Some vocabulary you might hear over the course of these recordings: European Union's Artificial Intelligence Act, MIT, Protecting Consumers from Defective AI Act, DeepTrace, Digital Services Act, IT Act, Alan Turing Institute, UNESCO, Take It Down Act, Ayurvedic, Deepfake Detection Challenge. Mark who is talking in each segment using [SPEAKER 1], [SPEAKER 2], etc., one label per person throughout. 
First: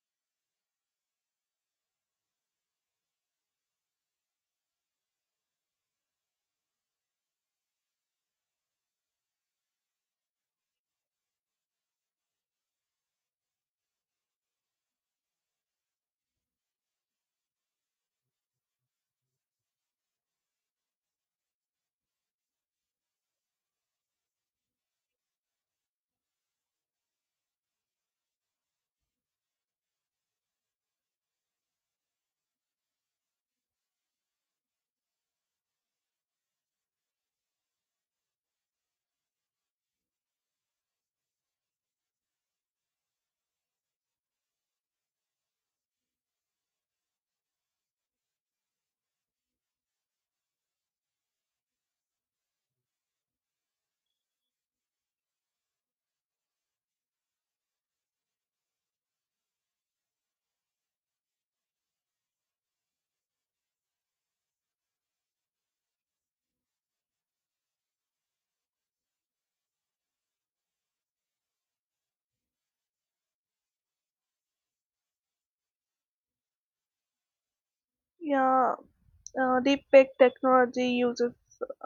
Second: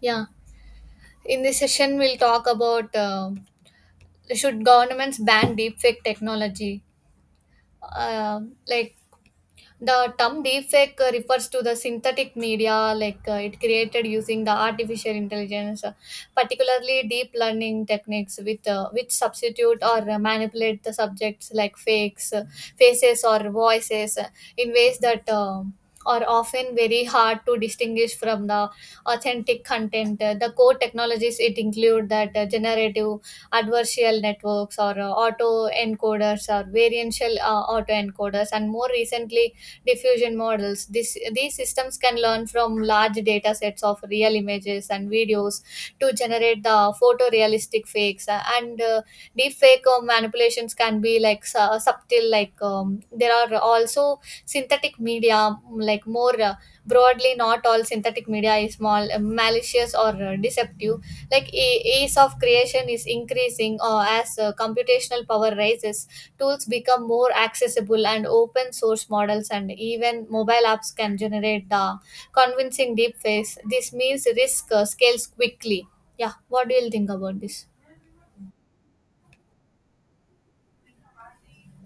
[SPEAKER 1] Yeah, in this session, we'll talk about should governments ban deepfake technology? Um like, the term deepfake refers to the synthetic media, like it created using the artificial intelligence, particularly deep learning techniques, with which substitute or manipulate the subjects like fakes, faces, or voices in ways that are often very hard to distinguish from the authentic content. The core technologies it include that generative adversarial networks or auto encoders or variantial auto encoders, and more recently diffusion models. These systems can learn from large data sets of real images and videos to generate the photorealistic fakes. And deep fake manipulations can be like subtle, like there are also synthetic media, like more broadly, not all synthetic media is malicious or deceptive like ease of creation is increasing as computational power rises, tools become more accessible and open source models and even mobile apps can generate the convincing deepfakes. This means risk scales quickly. Yeah, what do you think about this?
[SPEAKER 2] Yeah, deepfake technology uses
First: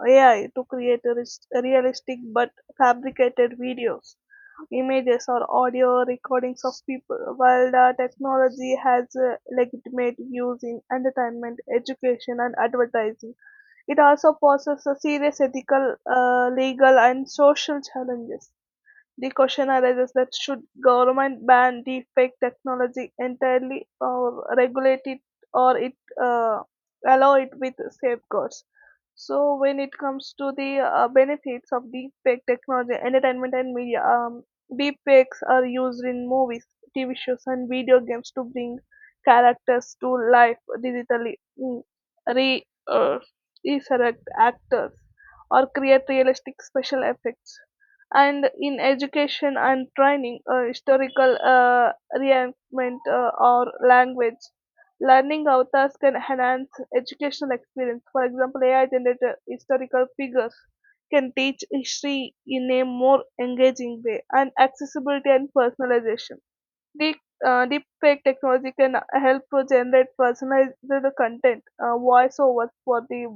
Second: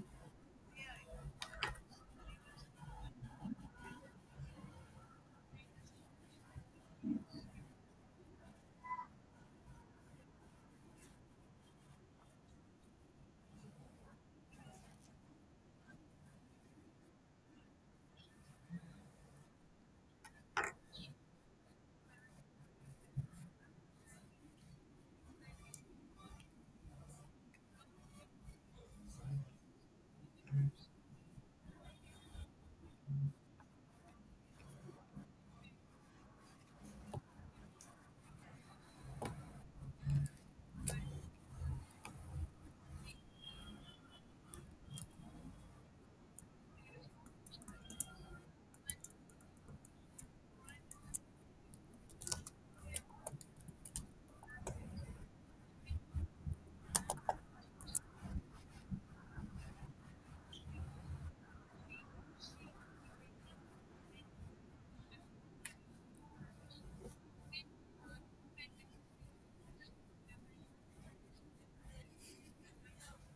[SPEAKER 2] AI to create realistic but fabricated videos, images, or audio recordings of people. While the technology has legitimate use in entertainment, education, and advertising, it also poses a serious ethical, legal, and social challenges. The question arises that should government ban deepfake technology entirely or regulate it or it uh, allow it with safeguards? So when it comes to the benefits of deepfake technology, entertainment and media, deepfakes are used in movies, TV shows, and video games to bring characters to life digitally, mm, re resurrect actors, or create realistic special effects, and in education and training, historical reenactment or language. Learning avatars can enhance educational experience. For example, AI generated historical figures can teach history in a more engaging way, and accessibility and personalization. Deep, Deep fake technology can help to generate personalized content, voiceovers for the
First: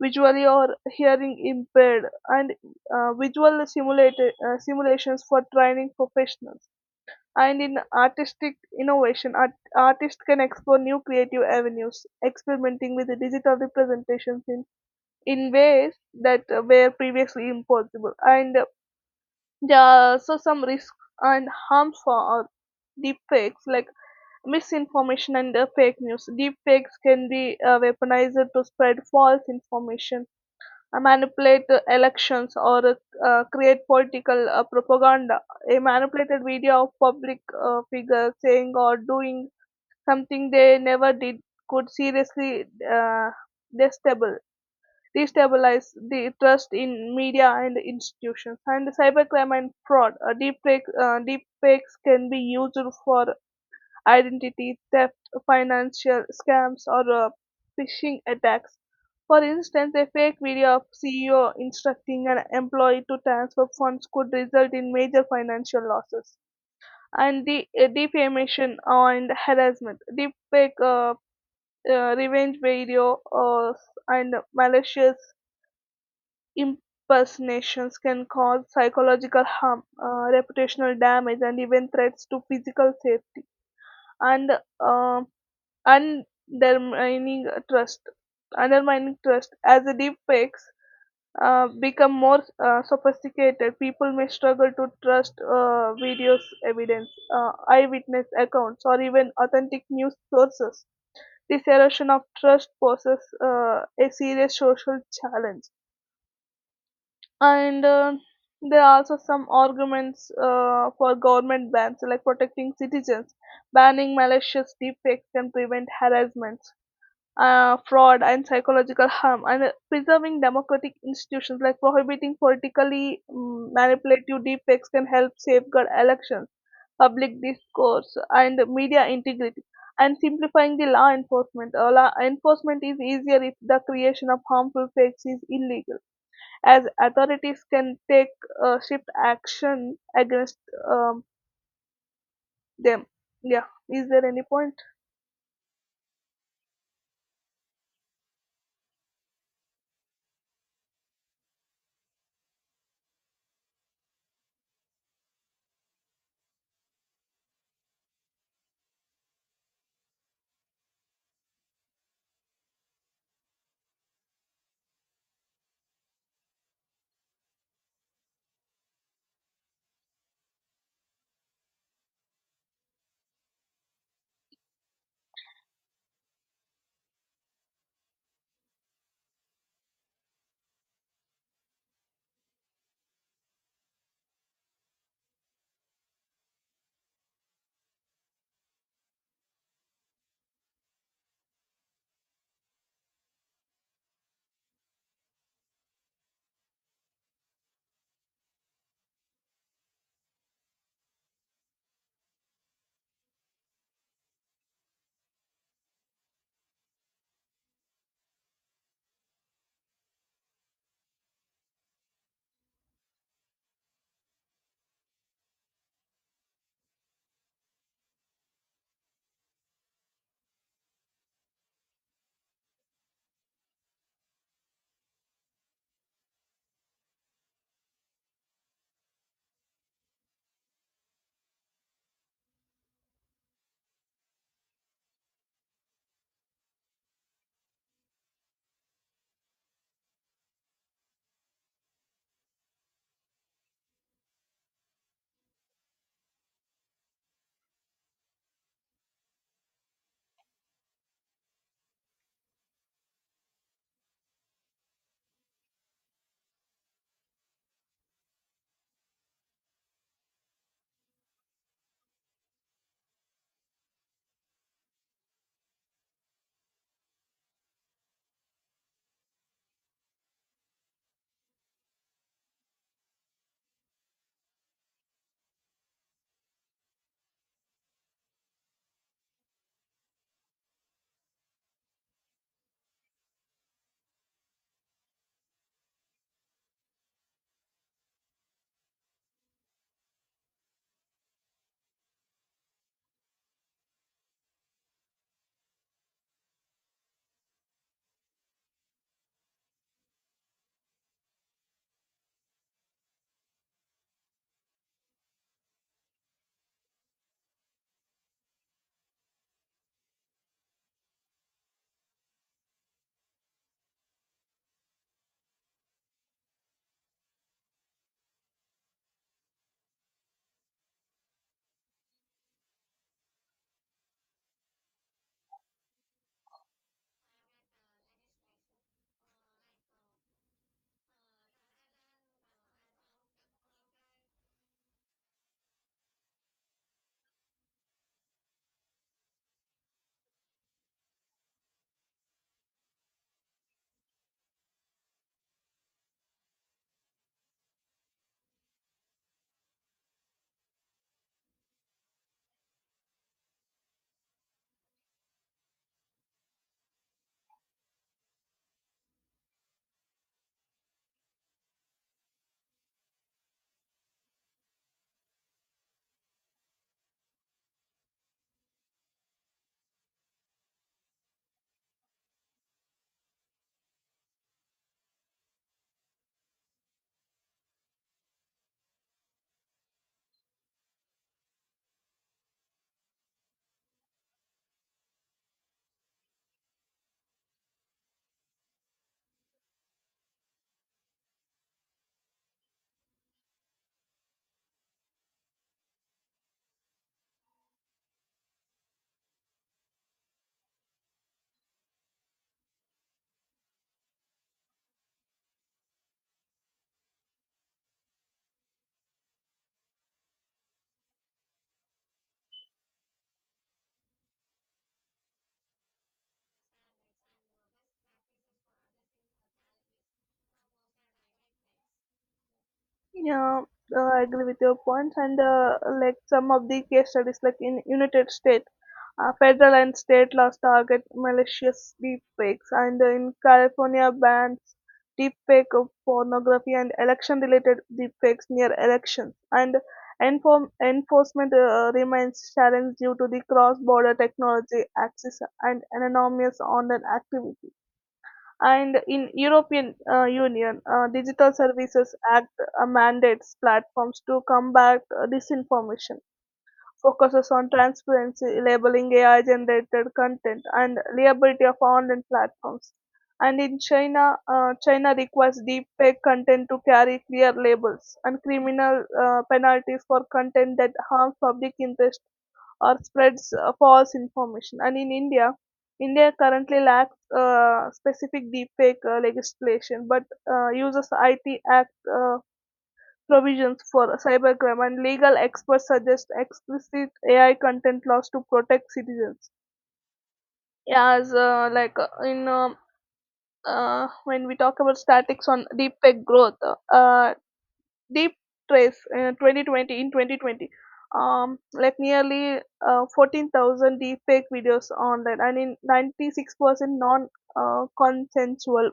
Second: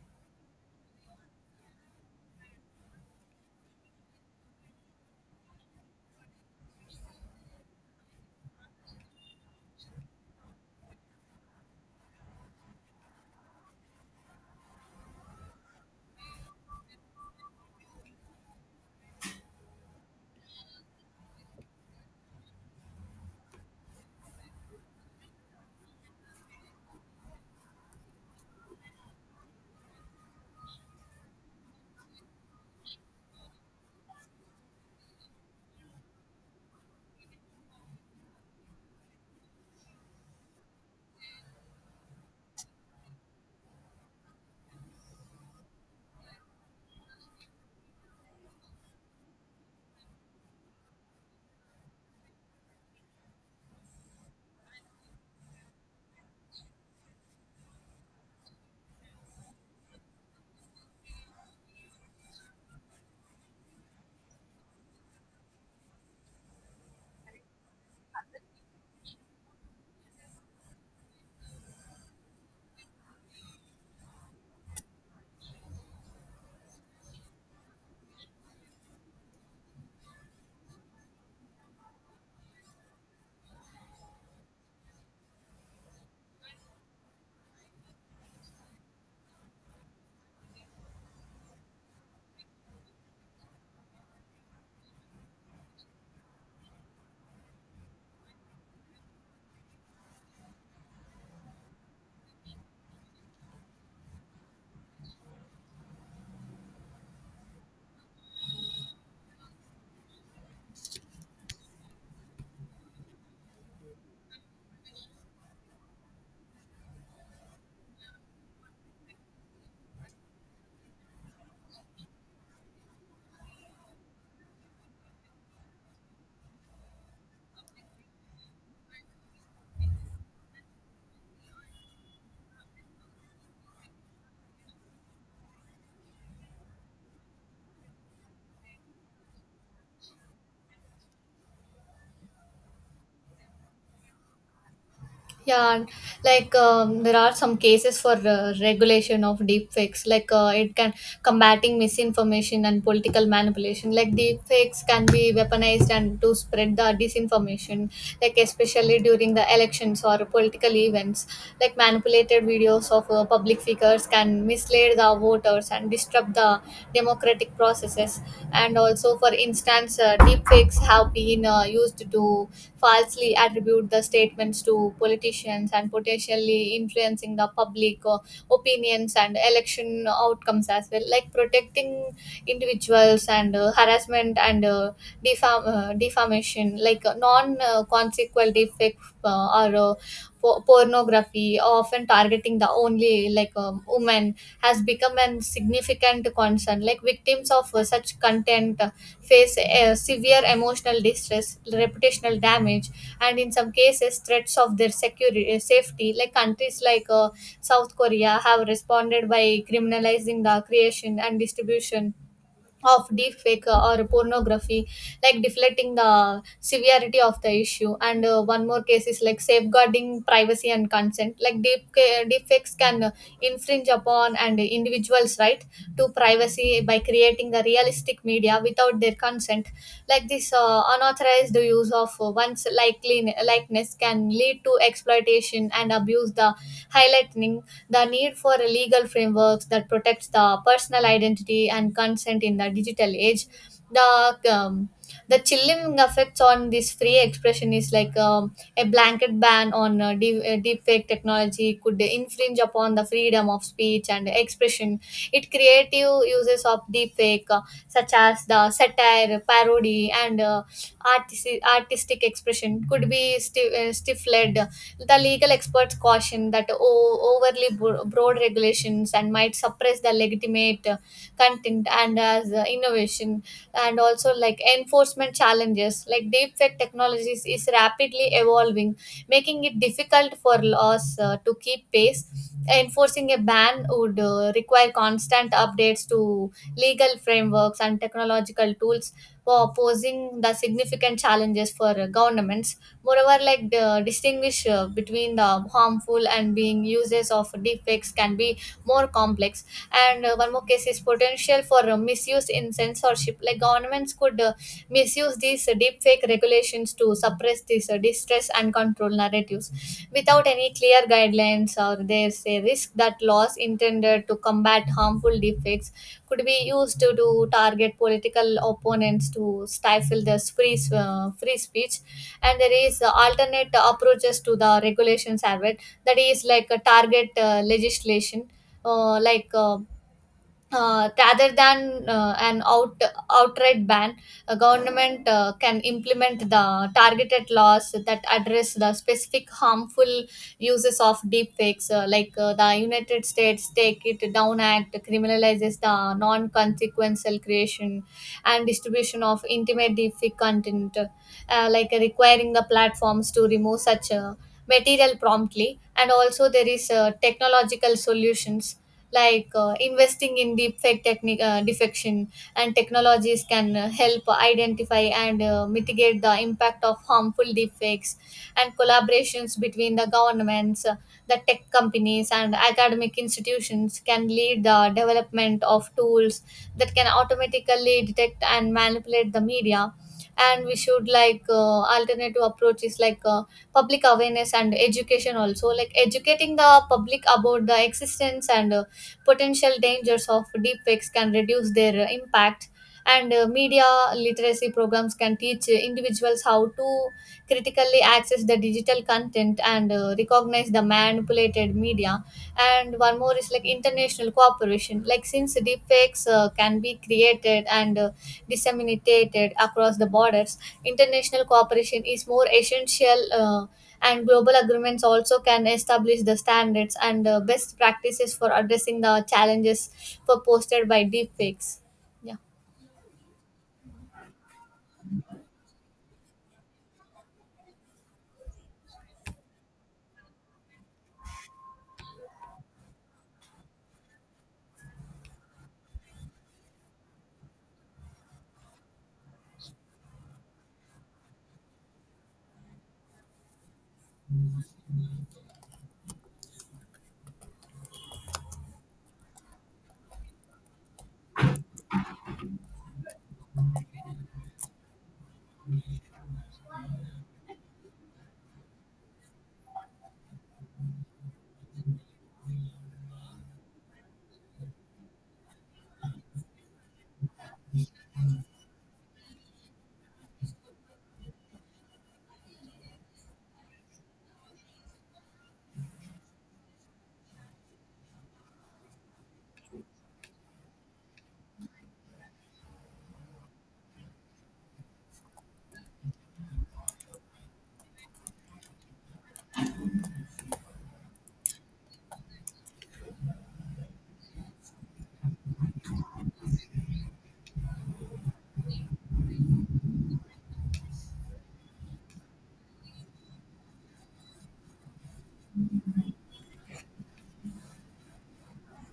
[SPEAKER 2] visually or hearing impaired, and visual simulated simulations for training professionals, and in artistic innovation, artists can explore new creative avenues, experimenting with the digital representations in ways that were previously impossible. And there are also some risks and harms for our deep like misinformation and fake news. Deepfakes can be weaponized to spread false information, manipulate the elections, or create political propaganda. A manipulated video of public figures saying or doing something they never did could seriously uh, destable, destabilize the trust in media and institutions. And cybercrime and fraud, deep fakes can be used for identity theft, financial scams, or phishing attacks. For instance, a fake video of CEO instructing an employee to transfer funds could result in major financial losses. And the defamation and harassment, deepfake revenge video, and malicious impersonations can cause psychological harm, reputational damage, and even threats to physical safety. And uh, undermining trust. Undermining trust, as the deepfakes become more sophisticated, people may struggle to trust videos, evidence, eyewitness accounts, or even authentic news sources. This erosion of trust poses a serious social challenge. And there are also some arguments for government bans, like protecting citizens. Banning malicious deepfakes can prevent harassment, fraud, and psychological harm, and preserving democratic institutions, like prohibiting politically manipulative deepfakes can help safeguard elections, public discourse, and media integrity. And simplifying the law enforcement. Law enforcement is easier if the creation of harmful fakes is illegal, as authorities can take swift action against um, them. Yeah, is there any point?
[SPEAKER 1] Yeah, and like there are some cases for regulation of deepfakes. Like it can combating misinformation and political manipulation. Like deepfakes can be weaponized and to spread the disinformation. Like especially during the elections or political events. Like manipulated videos of public figures can mislead the voters and disrupt the democratic processes. And also, for instance, deepfakes have been used to falsely attribute the statements to politicians and potentially influencing the public opinions and election outcomes as well, like protecting individuals and harassment and defamation, like non consequential effect or pornography often targeting the only like women has become a significant concern. Like victims of such content face severe emotional distress, reputational damage, and in some cases, threats of their security, safety. Like countries like South Korea have responded by criminalizing the creation and distribution of deepfake or pornography, like deflecting the severity of the issue. And one more case is like safeguarding privacy and consent. Like deepfakes can infringe upon and individuals' right to privacy by creating the realistic media without their consent. Like this unauthorized use of one's likely likeness can lead to exploitation and abuse. The Highlighting the need for a legal frameworks that protects the personal identity and consent in the digital age, the um, the chilling effects on this free expression is like a blanket ban on deepfake technology could infringe upon the freedom of speech and expression. It creative uses of deepfake, such as the satire, parody, and artistic expression, could be stifled. The legal experts caution that overly broad regulations and might suppress the legitimate content and as innovation. And also, like enforcement challenges, like deepfake technologies is rapidly evolving, making it difficult for laws to keep pace. Enforcing a ban would require constant updates to legal frameworks and technological tools, for posing the significant challenges for governments. Moreover, like the distinguish between the harmful and being uses of deepfakes can be more complex. And one more case is potential for misuse in censorship. Like governments could misuse these deepfake regulations to suppress these distress and control narratives without any clear guidelines. Or there's a risk that laws intended to combat harmful deepfakes could be used to target political opponents to stifle the free, free speech. And there is alternate approaches to the regulations as well, that is like a target legislation, uh, like uh, rather than an outright ban, a government can implement the targeted laws that address the specific harmful uses of deepfakes. The United States Take It Down Act criminalizes the non-consequential creation and distribution of intimate deepfake content, requiring the platforms to remove such material promptly. And also there is technological solutions, like investing in deepfake technique defection and technologies can help identify and mitigate the impact of harmful deepfakes. And collaborations between the governments, the tech companies and academic institutions can lead the development of tools that can automatically detect and manipulate the media. And we should like alternative approaches, like public awareness and education also, like educating the public about the existence and potential dangers of deepfakes can reduce their impact. And media literacy programs can teach individuals how to critically access the digital content and recognize the manipulated media. And one more is like international cooperation, like since deepfakes can be created and disseminated across the borders, international cooperation is more essential, and global agreements also can establish the standards and best practices for addressing the challenges proposed by deepfakes. Yeah.
[SPEAKER 2] Yeah, I agree with your point, and like some of the case studies, like in United States, federal and state laws target malicious deepfakes, and in California bans deepfake of pornography and election-related deepfakes near elections, and enforcement remains challenged due to the cross-border technology access and anonymous online activity, and in European Union, Digital Services Act mandates platforms to combat disinformation, focuses on transparency, labeling AI-generated content, and liability of online platforms. And in China, China requires deepfake content to carry clear labels and criminal penalties for content that harms public interest or spreads false information. And in India, India currently lacks specific deepfake legislation, but uses IT Act provisions for cybercrime, and legal experts suggest explicit AI content laws to protect citizens. Yeah. As like in When we talk about statics on deepfake growth, uh, deep trace uh, 2020 in 2020, like nearly 14,000 deepfake videos online, and in 96% non consensual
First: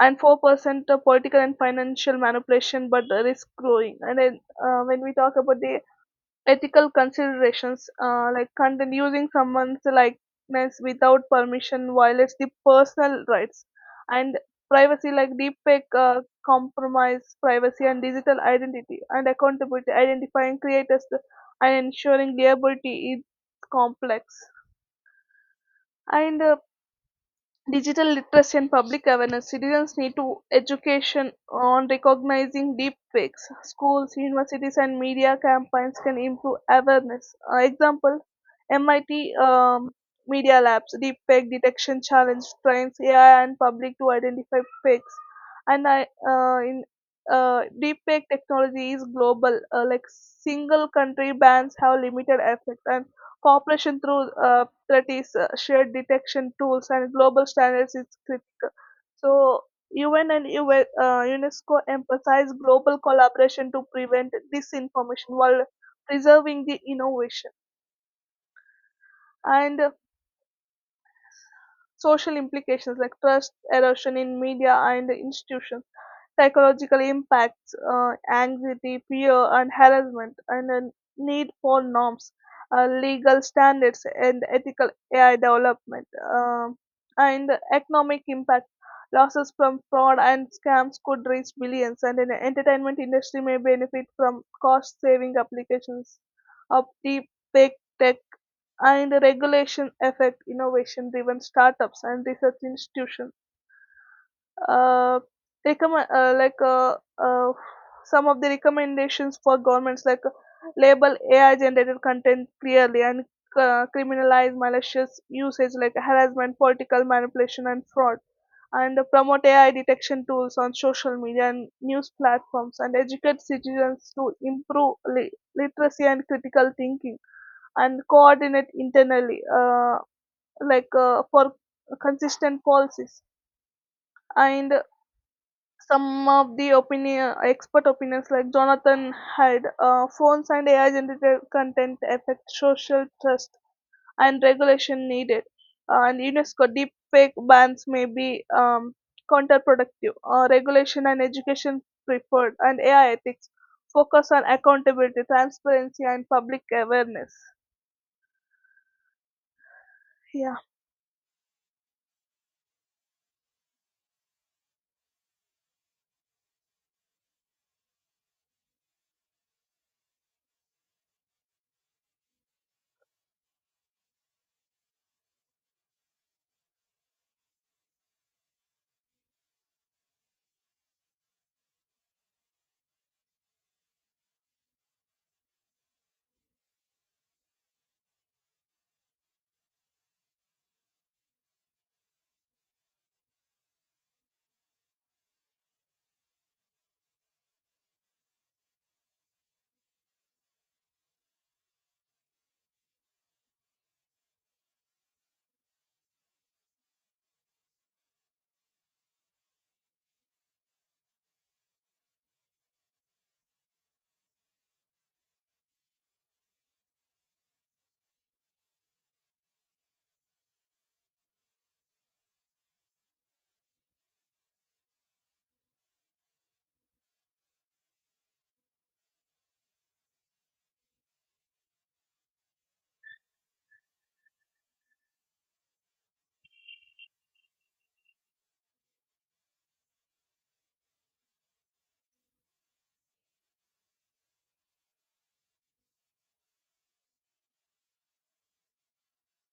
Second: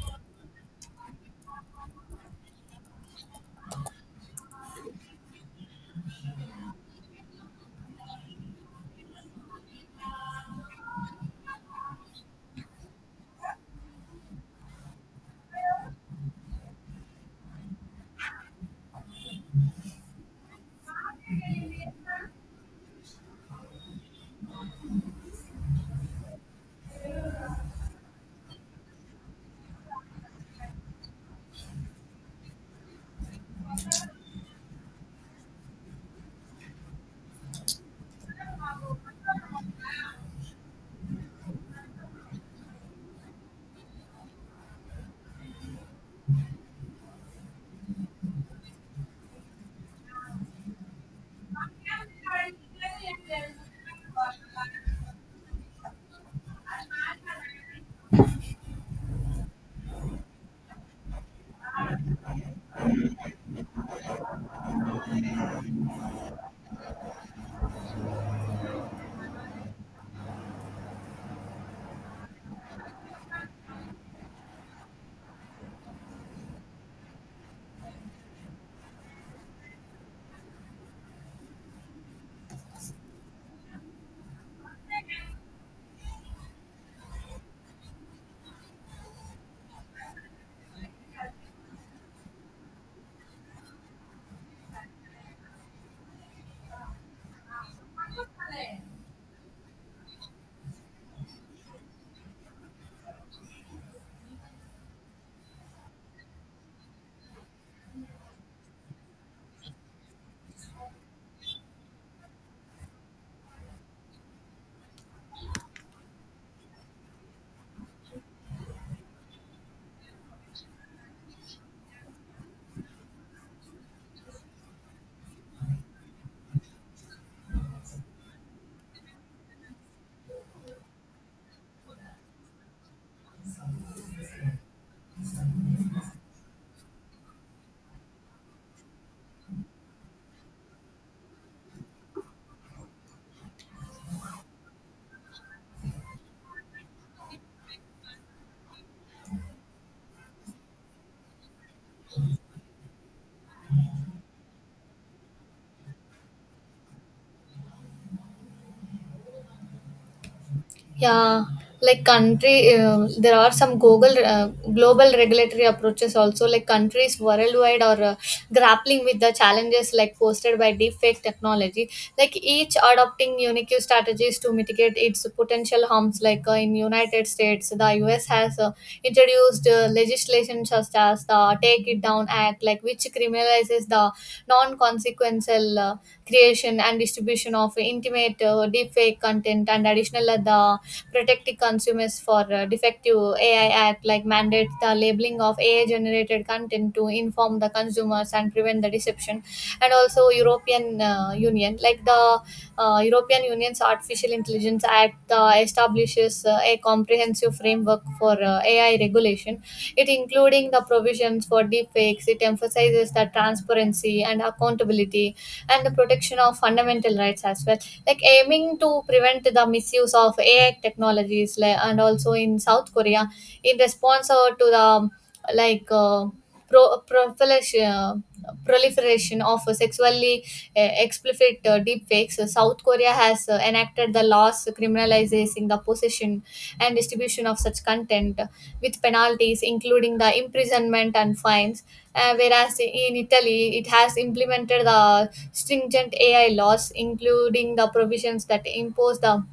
[SPEAKER 2] and 4% political and financial manipulation, but the risk growing. And then when we talk about the ethical considerations, like content using someone's likeness without permission violates the personal rights and privacy, like deepfake compromise privacy and digital identity, and accountability, identifying creators and ensuring liability is complex. And digital literacy and public awareness, citizens need to education on recognizing deep fakes, schools, universities, and media campaigns can improve awareness. Example, MIT media labs deep fake detection challenge trains AI and public to identify fakes. And I in Deep fake technology is global, like single country bans have limited effect, and cooperation through that is shared detection tools and global standards is critical. So UN and UNESCO emphasize global collaboration to prevent disinformation while preserving the innovation. And social implications like trust erosion in media and institutions, psychological impacts, anxiety, fear, and harassment, and a need for norms, legal standards, and ethical AI development, um and economic impact. Losses from fraud and scams could reach billions, and the entertainment industry may benefit from cost-saving applications of deep fake tech, and the regulation affect innovation driven startups and research institutions. Uh, recommend, like uh, some of the recommendations for governments, like label AI generated content clearly, and criminalize malicious usage like harassment, political manipulation, and fraud, and promote AI detection tools on social media and news platforms, and educate citizens to improve literacy and critical thinking, and coordinate internally. Like for consistent policies, and some of the opinion expert opinions like Jonathan had phones, and AI generated content affect social trust and regulation needed, and UNESCO deep fake bans may be counterproductive, regulation and education preferred, and AI ethics focus on accountability, transparency, and public awareness. Yeah.
[SPEAKER 1] Yeah, like there are some global global regulatory approaches also. Like countries worldwide are grappling with the challenges like posted by deepfake technology. Like each adopting unique strategies to mitigate its potential harms. Like in United States, the U.S. has introduced legislation such as the Take It Down Act, like which criminalizes the non-consequential creation and distribution of intimate deepfake content. And additional the protecting consumers for defective AI Act, like mandates the labeling of AI generated content to inform the consumers and prevent the deception. And also, European Union, like the European Union's Artificial Intelligence Act, establishes a comprehensive framework for AI regulation. It including the provisions for deepfakes. It emphasizes the transparency and accountability and the protection of fundamental rights as well, like aiming to prevent the misuse of AI technologies. Like, and also in South Korea, in response to the like uh, proliferation, proliferation of sexually explicit deepfakes, South Korea has enacted the laws criminalizing the possession and distribution of such content with penalties, including the imprisonment and fines. Whereas in Italy, it has implemented the stringent AI laws, including the provisions that impose the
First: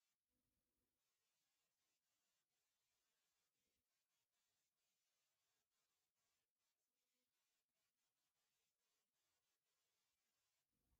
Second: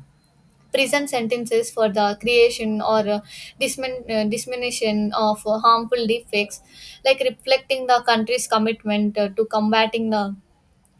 [SPEAKER 1] prison sentences for the creation or dissemination of harmful defects, like reflecting the country's commitment to combating the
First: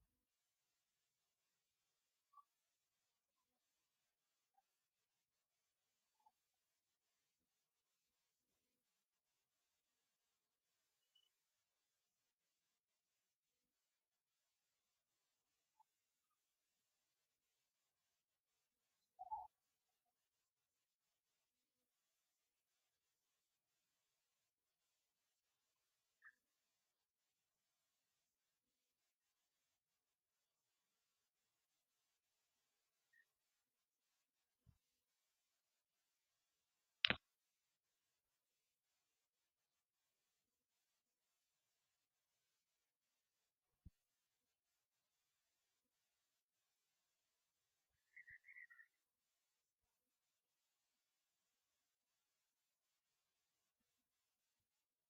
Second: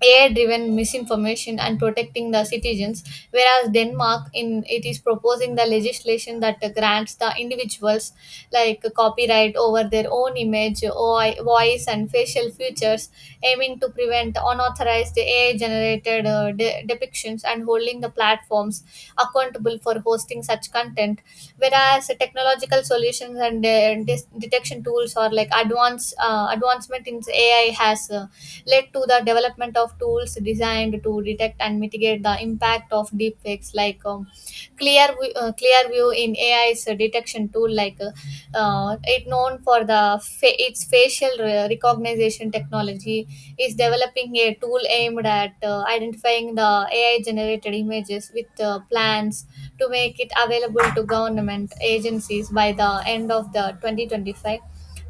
[SPEAKER 1] AI driven misinformation and protecting the citizens, whereas Denmark in it is proposing the legislation that grants the individuals like copyright over their own image, voice, and facial features, aiming to prevent unauthorized AI generated depictions and holding the platforms accountable for hosting such content. Whereas technological solutions and detection tools or like advanced advancement in AI has led to the development of tools designed to detect and mitigate the impact of deepfakes, like clear Clearview in AI's detection tool, it known for the its facial recognition technology, is developing a tool aimed at identifying the AI generated images with plans to make it available to government agencies by the end of the 2025.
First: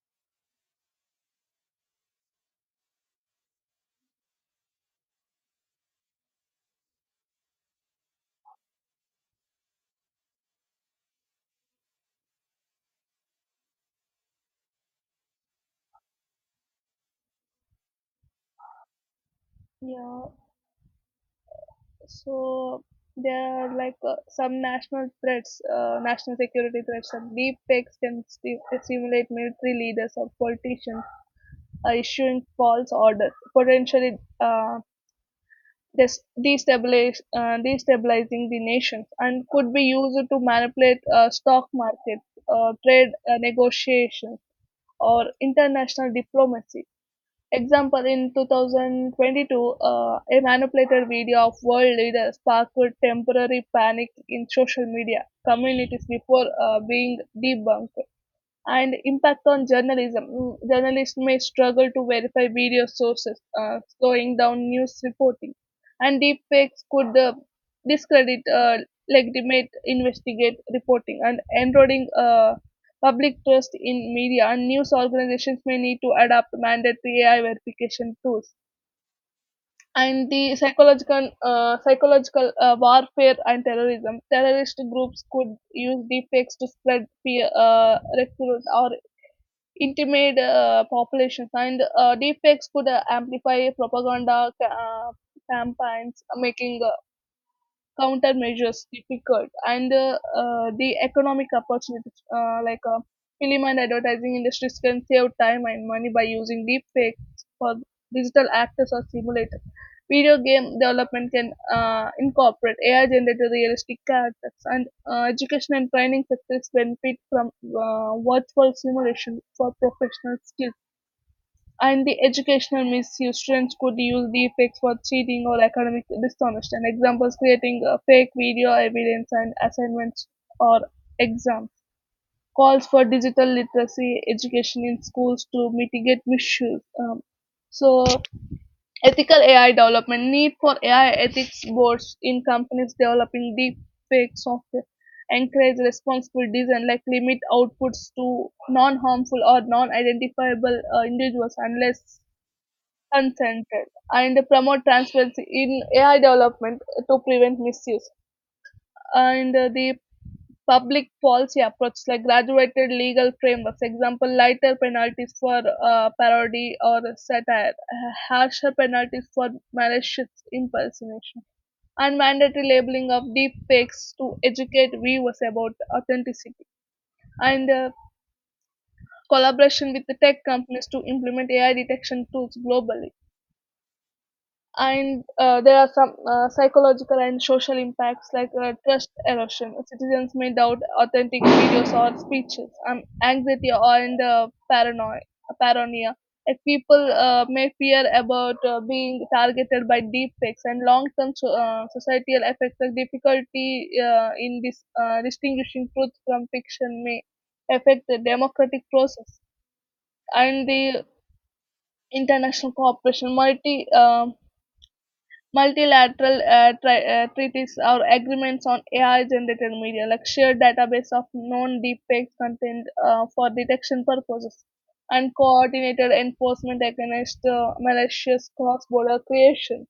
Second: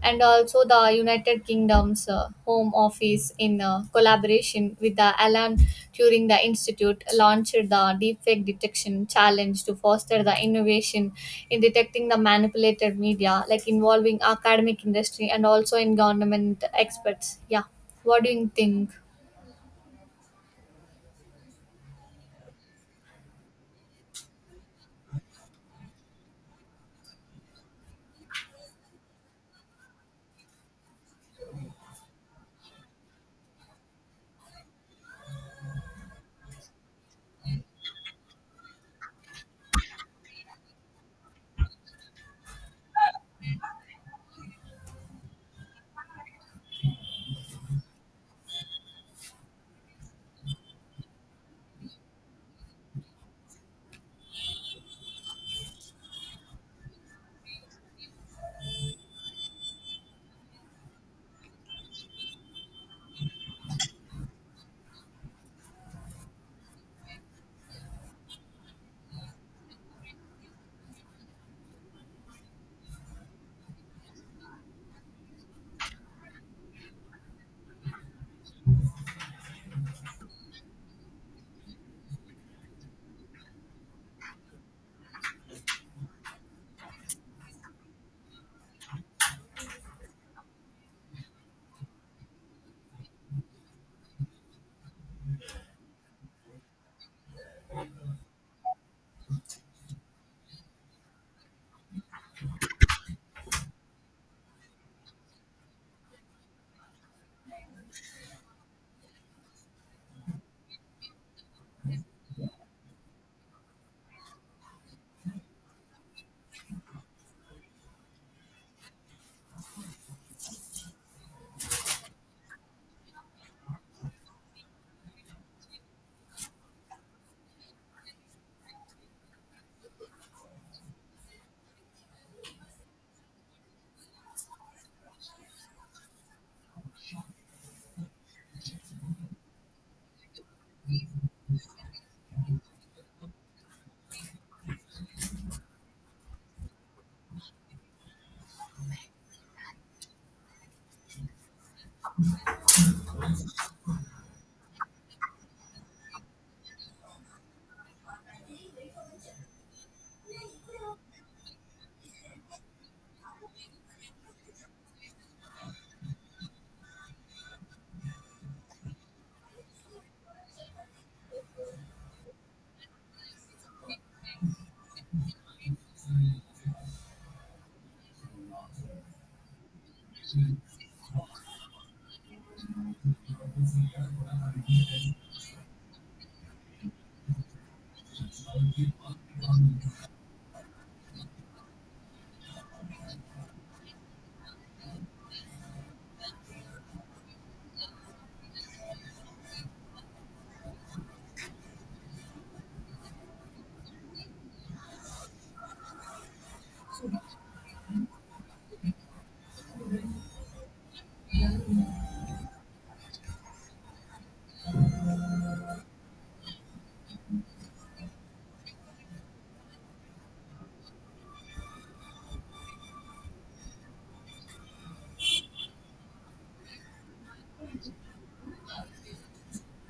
[SPEAKER 1] And also the United Kingdom's Home Office, in collaboration with the Alan Turing the Institute, launched the Deepfake Detection Challenge to foster the innovation in detecting the manipulated media, like involving academic industry and also in government experts. Yeah, what do you think?
[SPEAKER 2] Yeah. So there are some national threats, national security threats, and deep fakes can simulate military leaders or politicians issuing false orders, potentially destabilizing the nations, and could be used to manipulate stock markets, trade negotiations, or international diplomacy. Example, in 2022, a manipulated video of world leaders sparked temporary panic in social media communities before being debunked, and impact on journalism. Journalists may struggle to verify video sources, slowing down news reporting, and deepfakes could discredit legitimate investigate reporting, and eroding public trust in media. And news organizations may need to adapt mandatory AI verification tools. And the psychological warfare and terrorism. Terrorist groups could use deepfakes to spread fear, recruit or intimate populations, and deepfakes could amplify propaganda campaigns, making countermeasures difficult. And the economic opportunities, film and advertising industries can save time and money by using deep fakes for digital actors or simulators, video game development can incorporate AI generated realistic characters, and education and training sectors benefit from virtual simulation for professional skills, and the educational misuse, students could use deepfakes for cheating or academic dishonest, and examples creating fake video evidence and assignments or exams, calls for digital literacy education in schools to mitigate misuse. So ethical AI development, need for AI ethics boards in companies developing deep fake software, encourage responsible design, like limit outputs to non-harmful or non-identifiable individuals unless consented, and promote transparency in AI development to prevent misuse. And the public policy approach, like graduated legal frameworks, example, lighter penalties for parody or satire, harsher penalties for malicious impersonation, and mandatory labeling of deep fakes to educate viewers about authenticity. And collaboration with the tech companies to implement AI detection tools globally. And there are some psychological and social impacts, like trust erosion. Citizens may doubt authentic videos or speeches, anxiety or and paranoia. Paranoia. Like people may fear about being targeted by deep fakes, and long-term societal effects like difficulty in distinguishing truth from fiction may affect the democratic process, and the international cooperation. Multilateral treaties or agreements on AI generated media, like shared database of known deepfake content for detection purposes, and coordinated enforcement against malicious cross border creation.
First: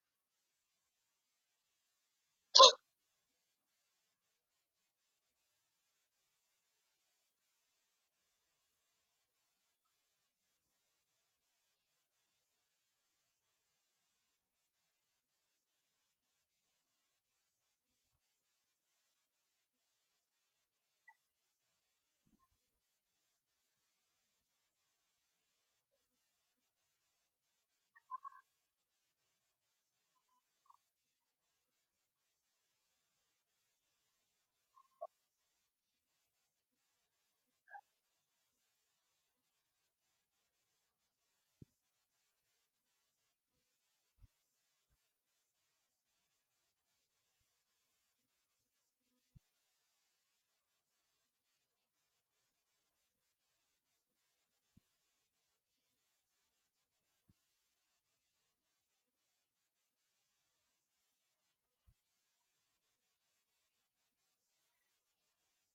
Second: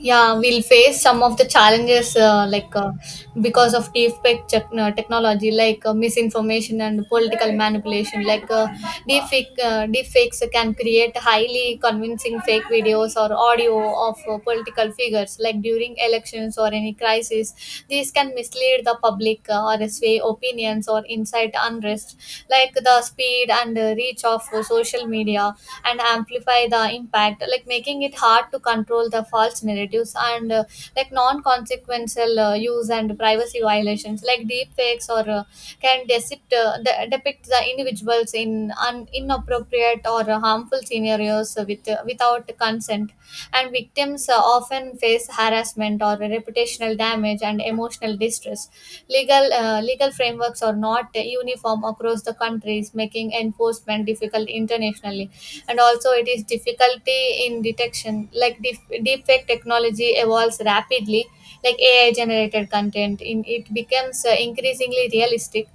[SPEAKER 1] Yeah, we'll face some of the challenges because of deepfake technology, like misinformation and political manipulation, like deepfakes can create highly convincing fake videos or audio of political figures like during elections or any crisis. These can mislead the public or sway opinions or incite unrest, like the speed and reach of social media and amplify the impact, like making it hard to control the false narratives. And like non-consequential use and privacy violations, like deep fakes or can depict, depict the individuals in inappropriate or harmful scenarios without consent. And victims often face harassment or reputational damage and emotional distress. Legal frameworks are not uniform across the countries, making enforcement difficult internationally. And also it is difficulty in detection, like deepfake technology evolves rapidly, like AI generated content in it becomes increasingly realistic.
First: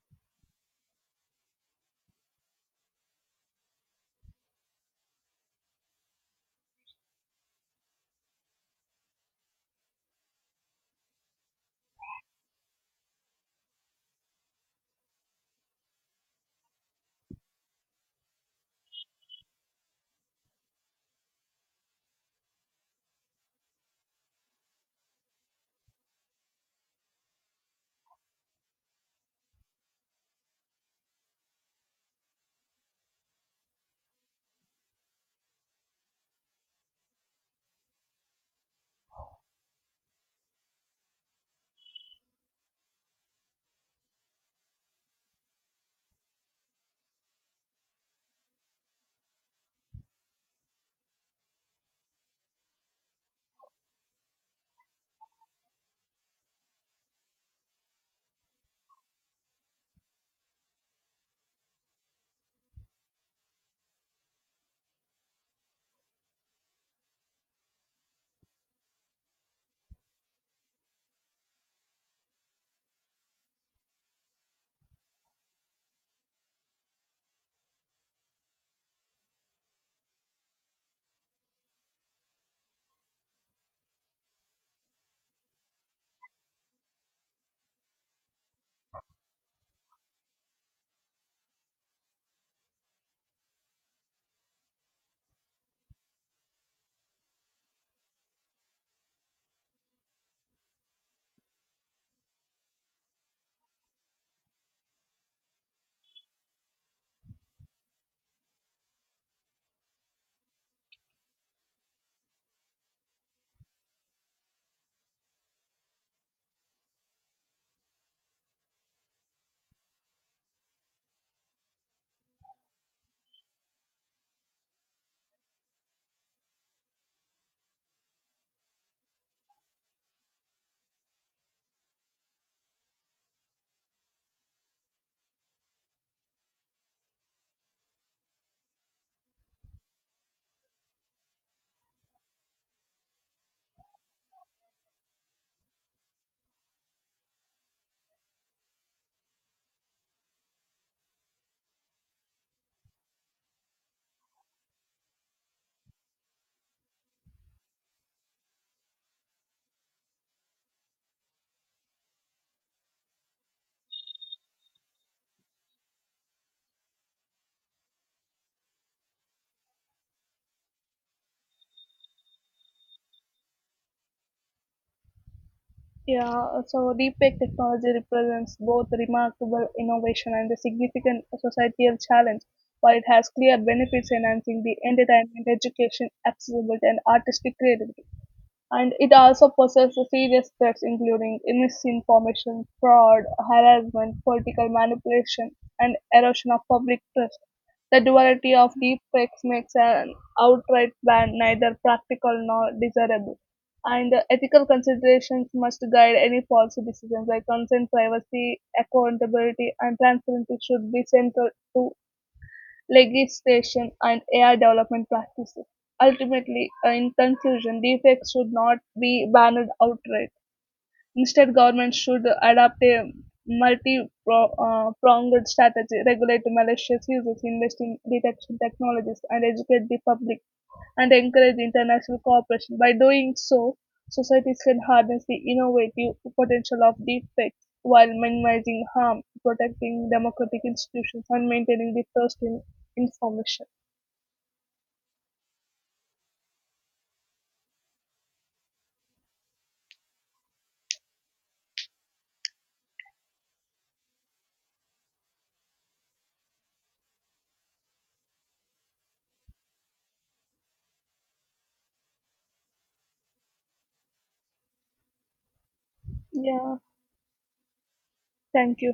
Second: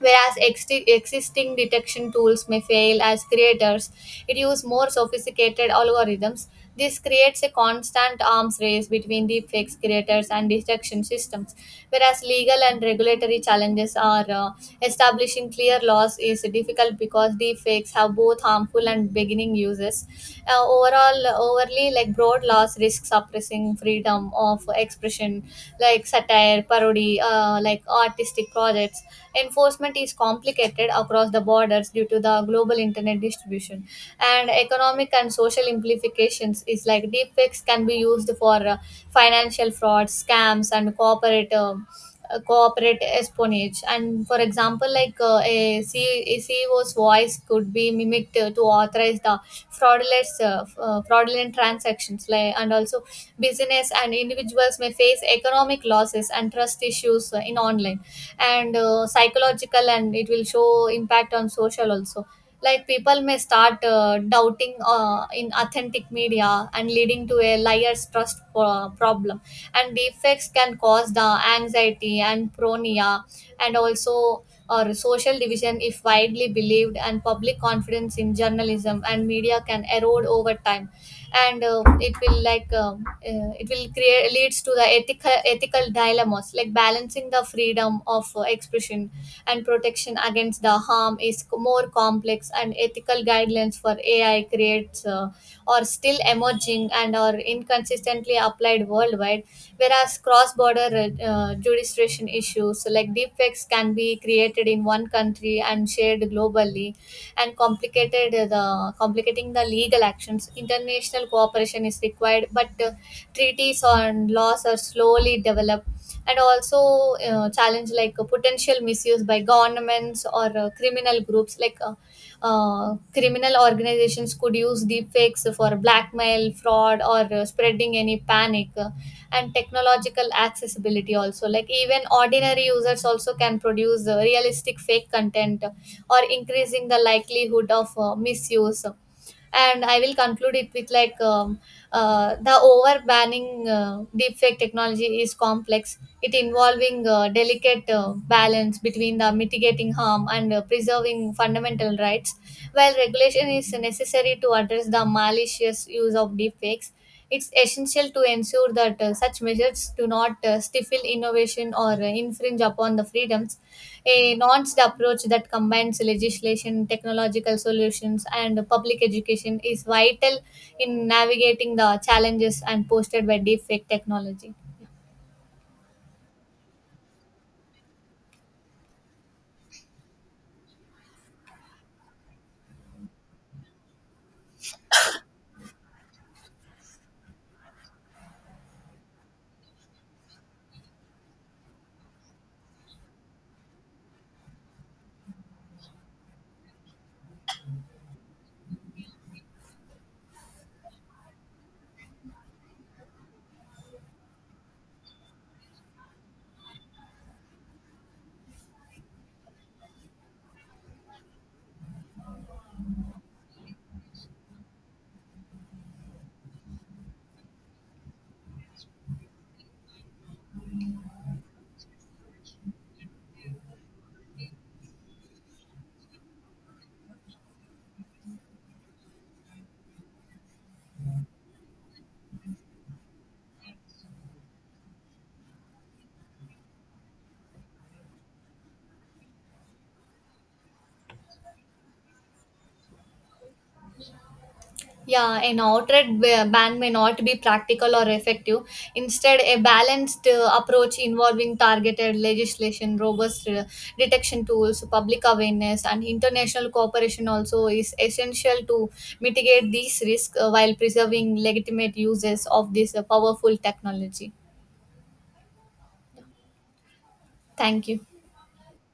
[SPEAKER 1] Whereas existing detection tools may fail as creators, it uses more sophisticated algorithms. This creates a constant arms race between deepfakes creators and detection systems. Whereas legal and regulatory challenges are establishing clear laws is difficult because deepfakes have both harmful and beginning uses. Uh, overall, Overly like broad laws risk suppressing freedom of expression, like satire, parody, like artistic projects. Enforcement is complicated across the borders due to the global internet distribution, and economic and social implications is like deepfakes can be used for financial fraud, scams, and corporate espionage. And for example, like a CEO's voice could be mimicked to authorize the fraudulent fraudulent transactions, like. And also business and individuals may face economic losses and trust issues in online. And psychological and it will show impact on social also, like people may start doubting in authentic media and leading to a liar's trust problem. And defects can cause the anxiety and pronia. And also or social division if widely believed, and public confidence in journalism and media can erode over time. And it will create leads to the ethical dilemmas, like balancing the freedom of expression and protection against the harm is more complex. And ethical guidelines for AI creates are still emerging and are inconsistently applied worldwide. Whereas cross-border jurisdiction issues, like deepfakes can be created in one country and shared globally and complicated the complicating the legal actions. International cooperation is required, but treaties on laws are slowly developed. And also challenge, like potential misuse by governments or criminal groups, like criminal organizations could use deepfakes for blackmail, fraud, or spreading any panic. And technological accessibility also, like even ordinary users also can produce realistic fake content or increasing the likelihood of misuse. And I will conclude it with like the over banning deepfake technology is complex. It involving delicate balance between the mitigating harm and preserving fundamental rights. While regulation is necessary to address the malicious use of deepfakes, it's essential to ensure that such measures do not stifle innovation or infringe upon the freedoms. A nuanced approach that combines legislation, technological solutions, and public education is vital in navigating the challenges and posted by deepfake technology.
[SPEAKER 2] Yeah, so deepfake technology represents both remarkable innovation and a significant societal challenge. While it has clear benefits enhancing the entertainment, education, accessibility, and artistic creativity, and it also possesses serious threats including misinformation, fraud, harassment, political manipulation, and erosion of public trust. The duality of deepfakes makes an outright ban neither practical nor desirable. And the ethical considerations must guide any policy decisions, like consent, privacy, accountability, and transparency should be central to legislation and AI development practices. Ultimately, in conclusion, deepfakes should not be banned outright. Instead, governments should adopt a multi-pronged strategy, regulate malicious uses, invest in detection technologies, and educate the public, and encourage international cooperation. By doing so, societies can harness the innovative potential of deepfakes while minimizing harm, protecting democratic institutions, and maintaining the trust in information.
[SPEAKER 1] Yeah, an outright ban may not be practical or effective. Instead, a balanced approach involving targeted legislation, robust detection tools, public awareness, and international cooperation also is essential to mitigate these risks while preserving legitimate uses of this powerful technology.
[SPEAKER 2] Yeah,
[SPEAKER 1] Thank you.
[SPEAKER 2] thank you.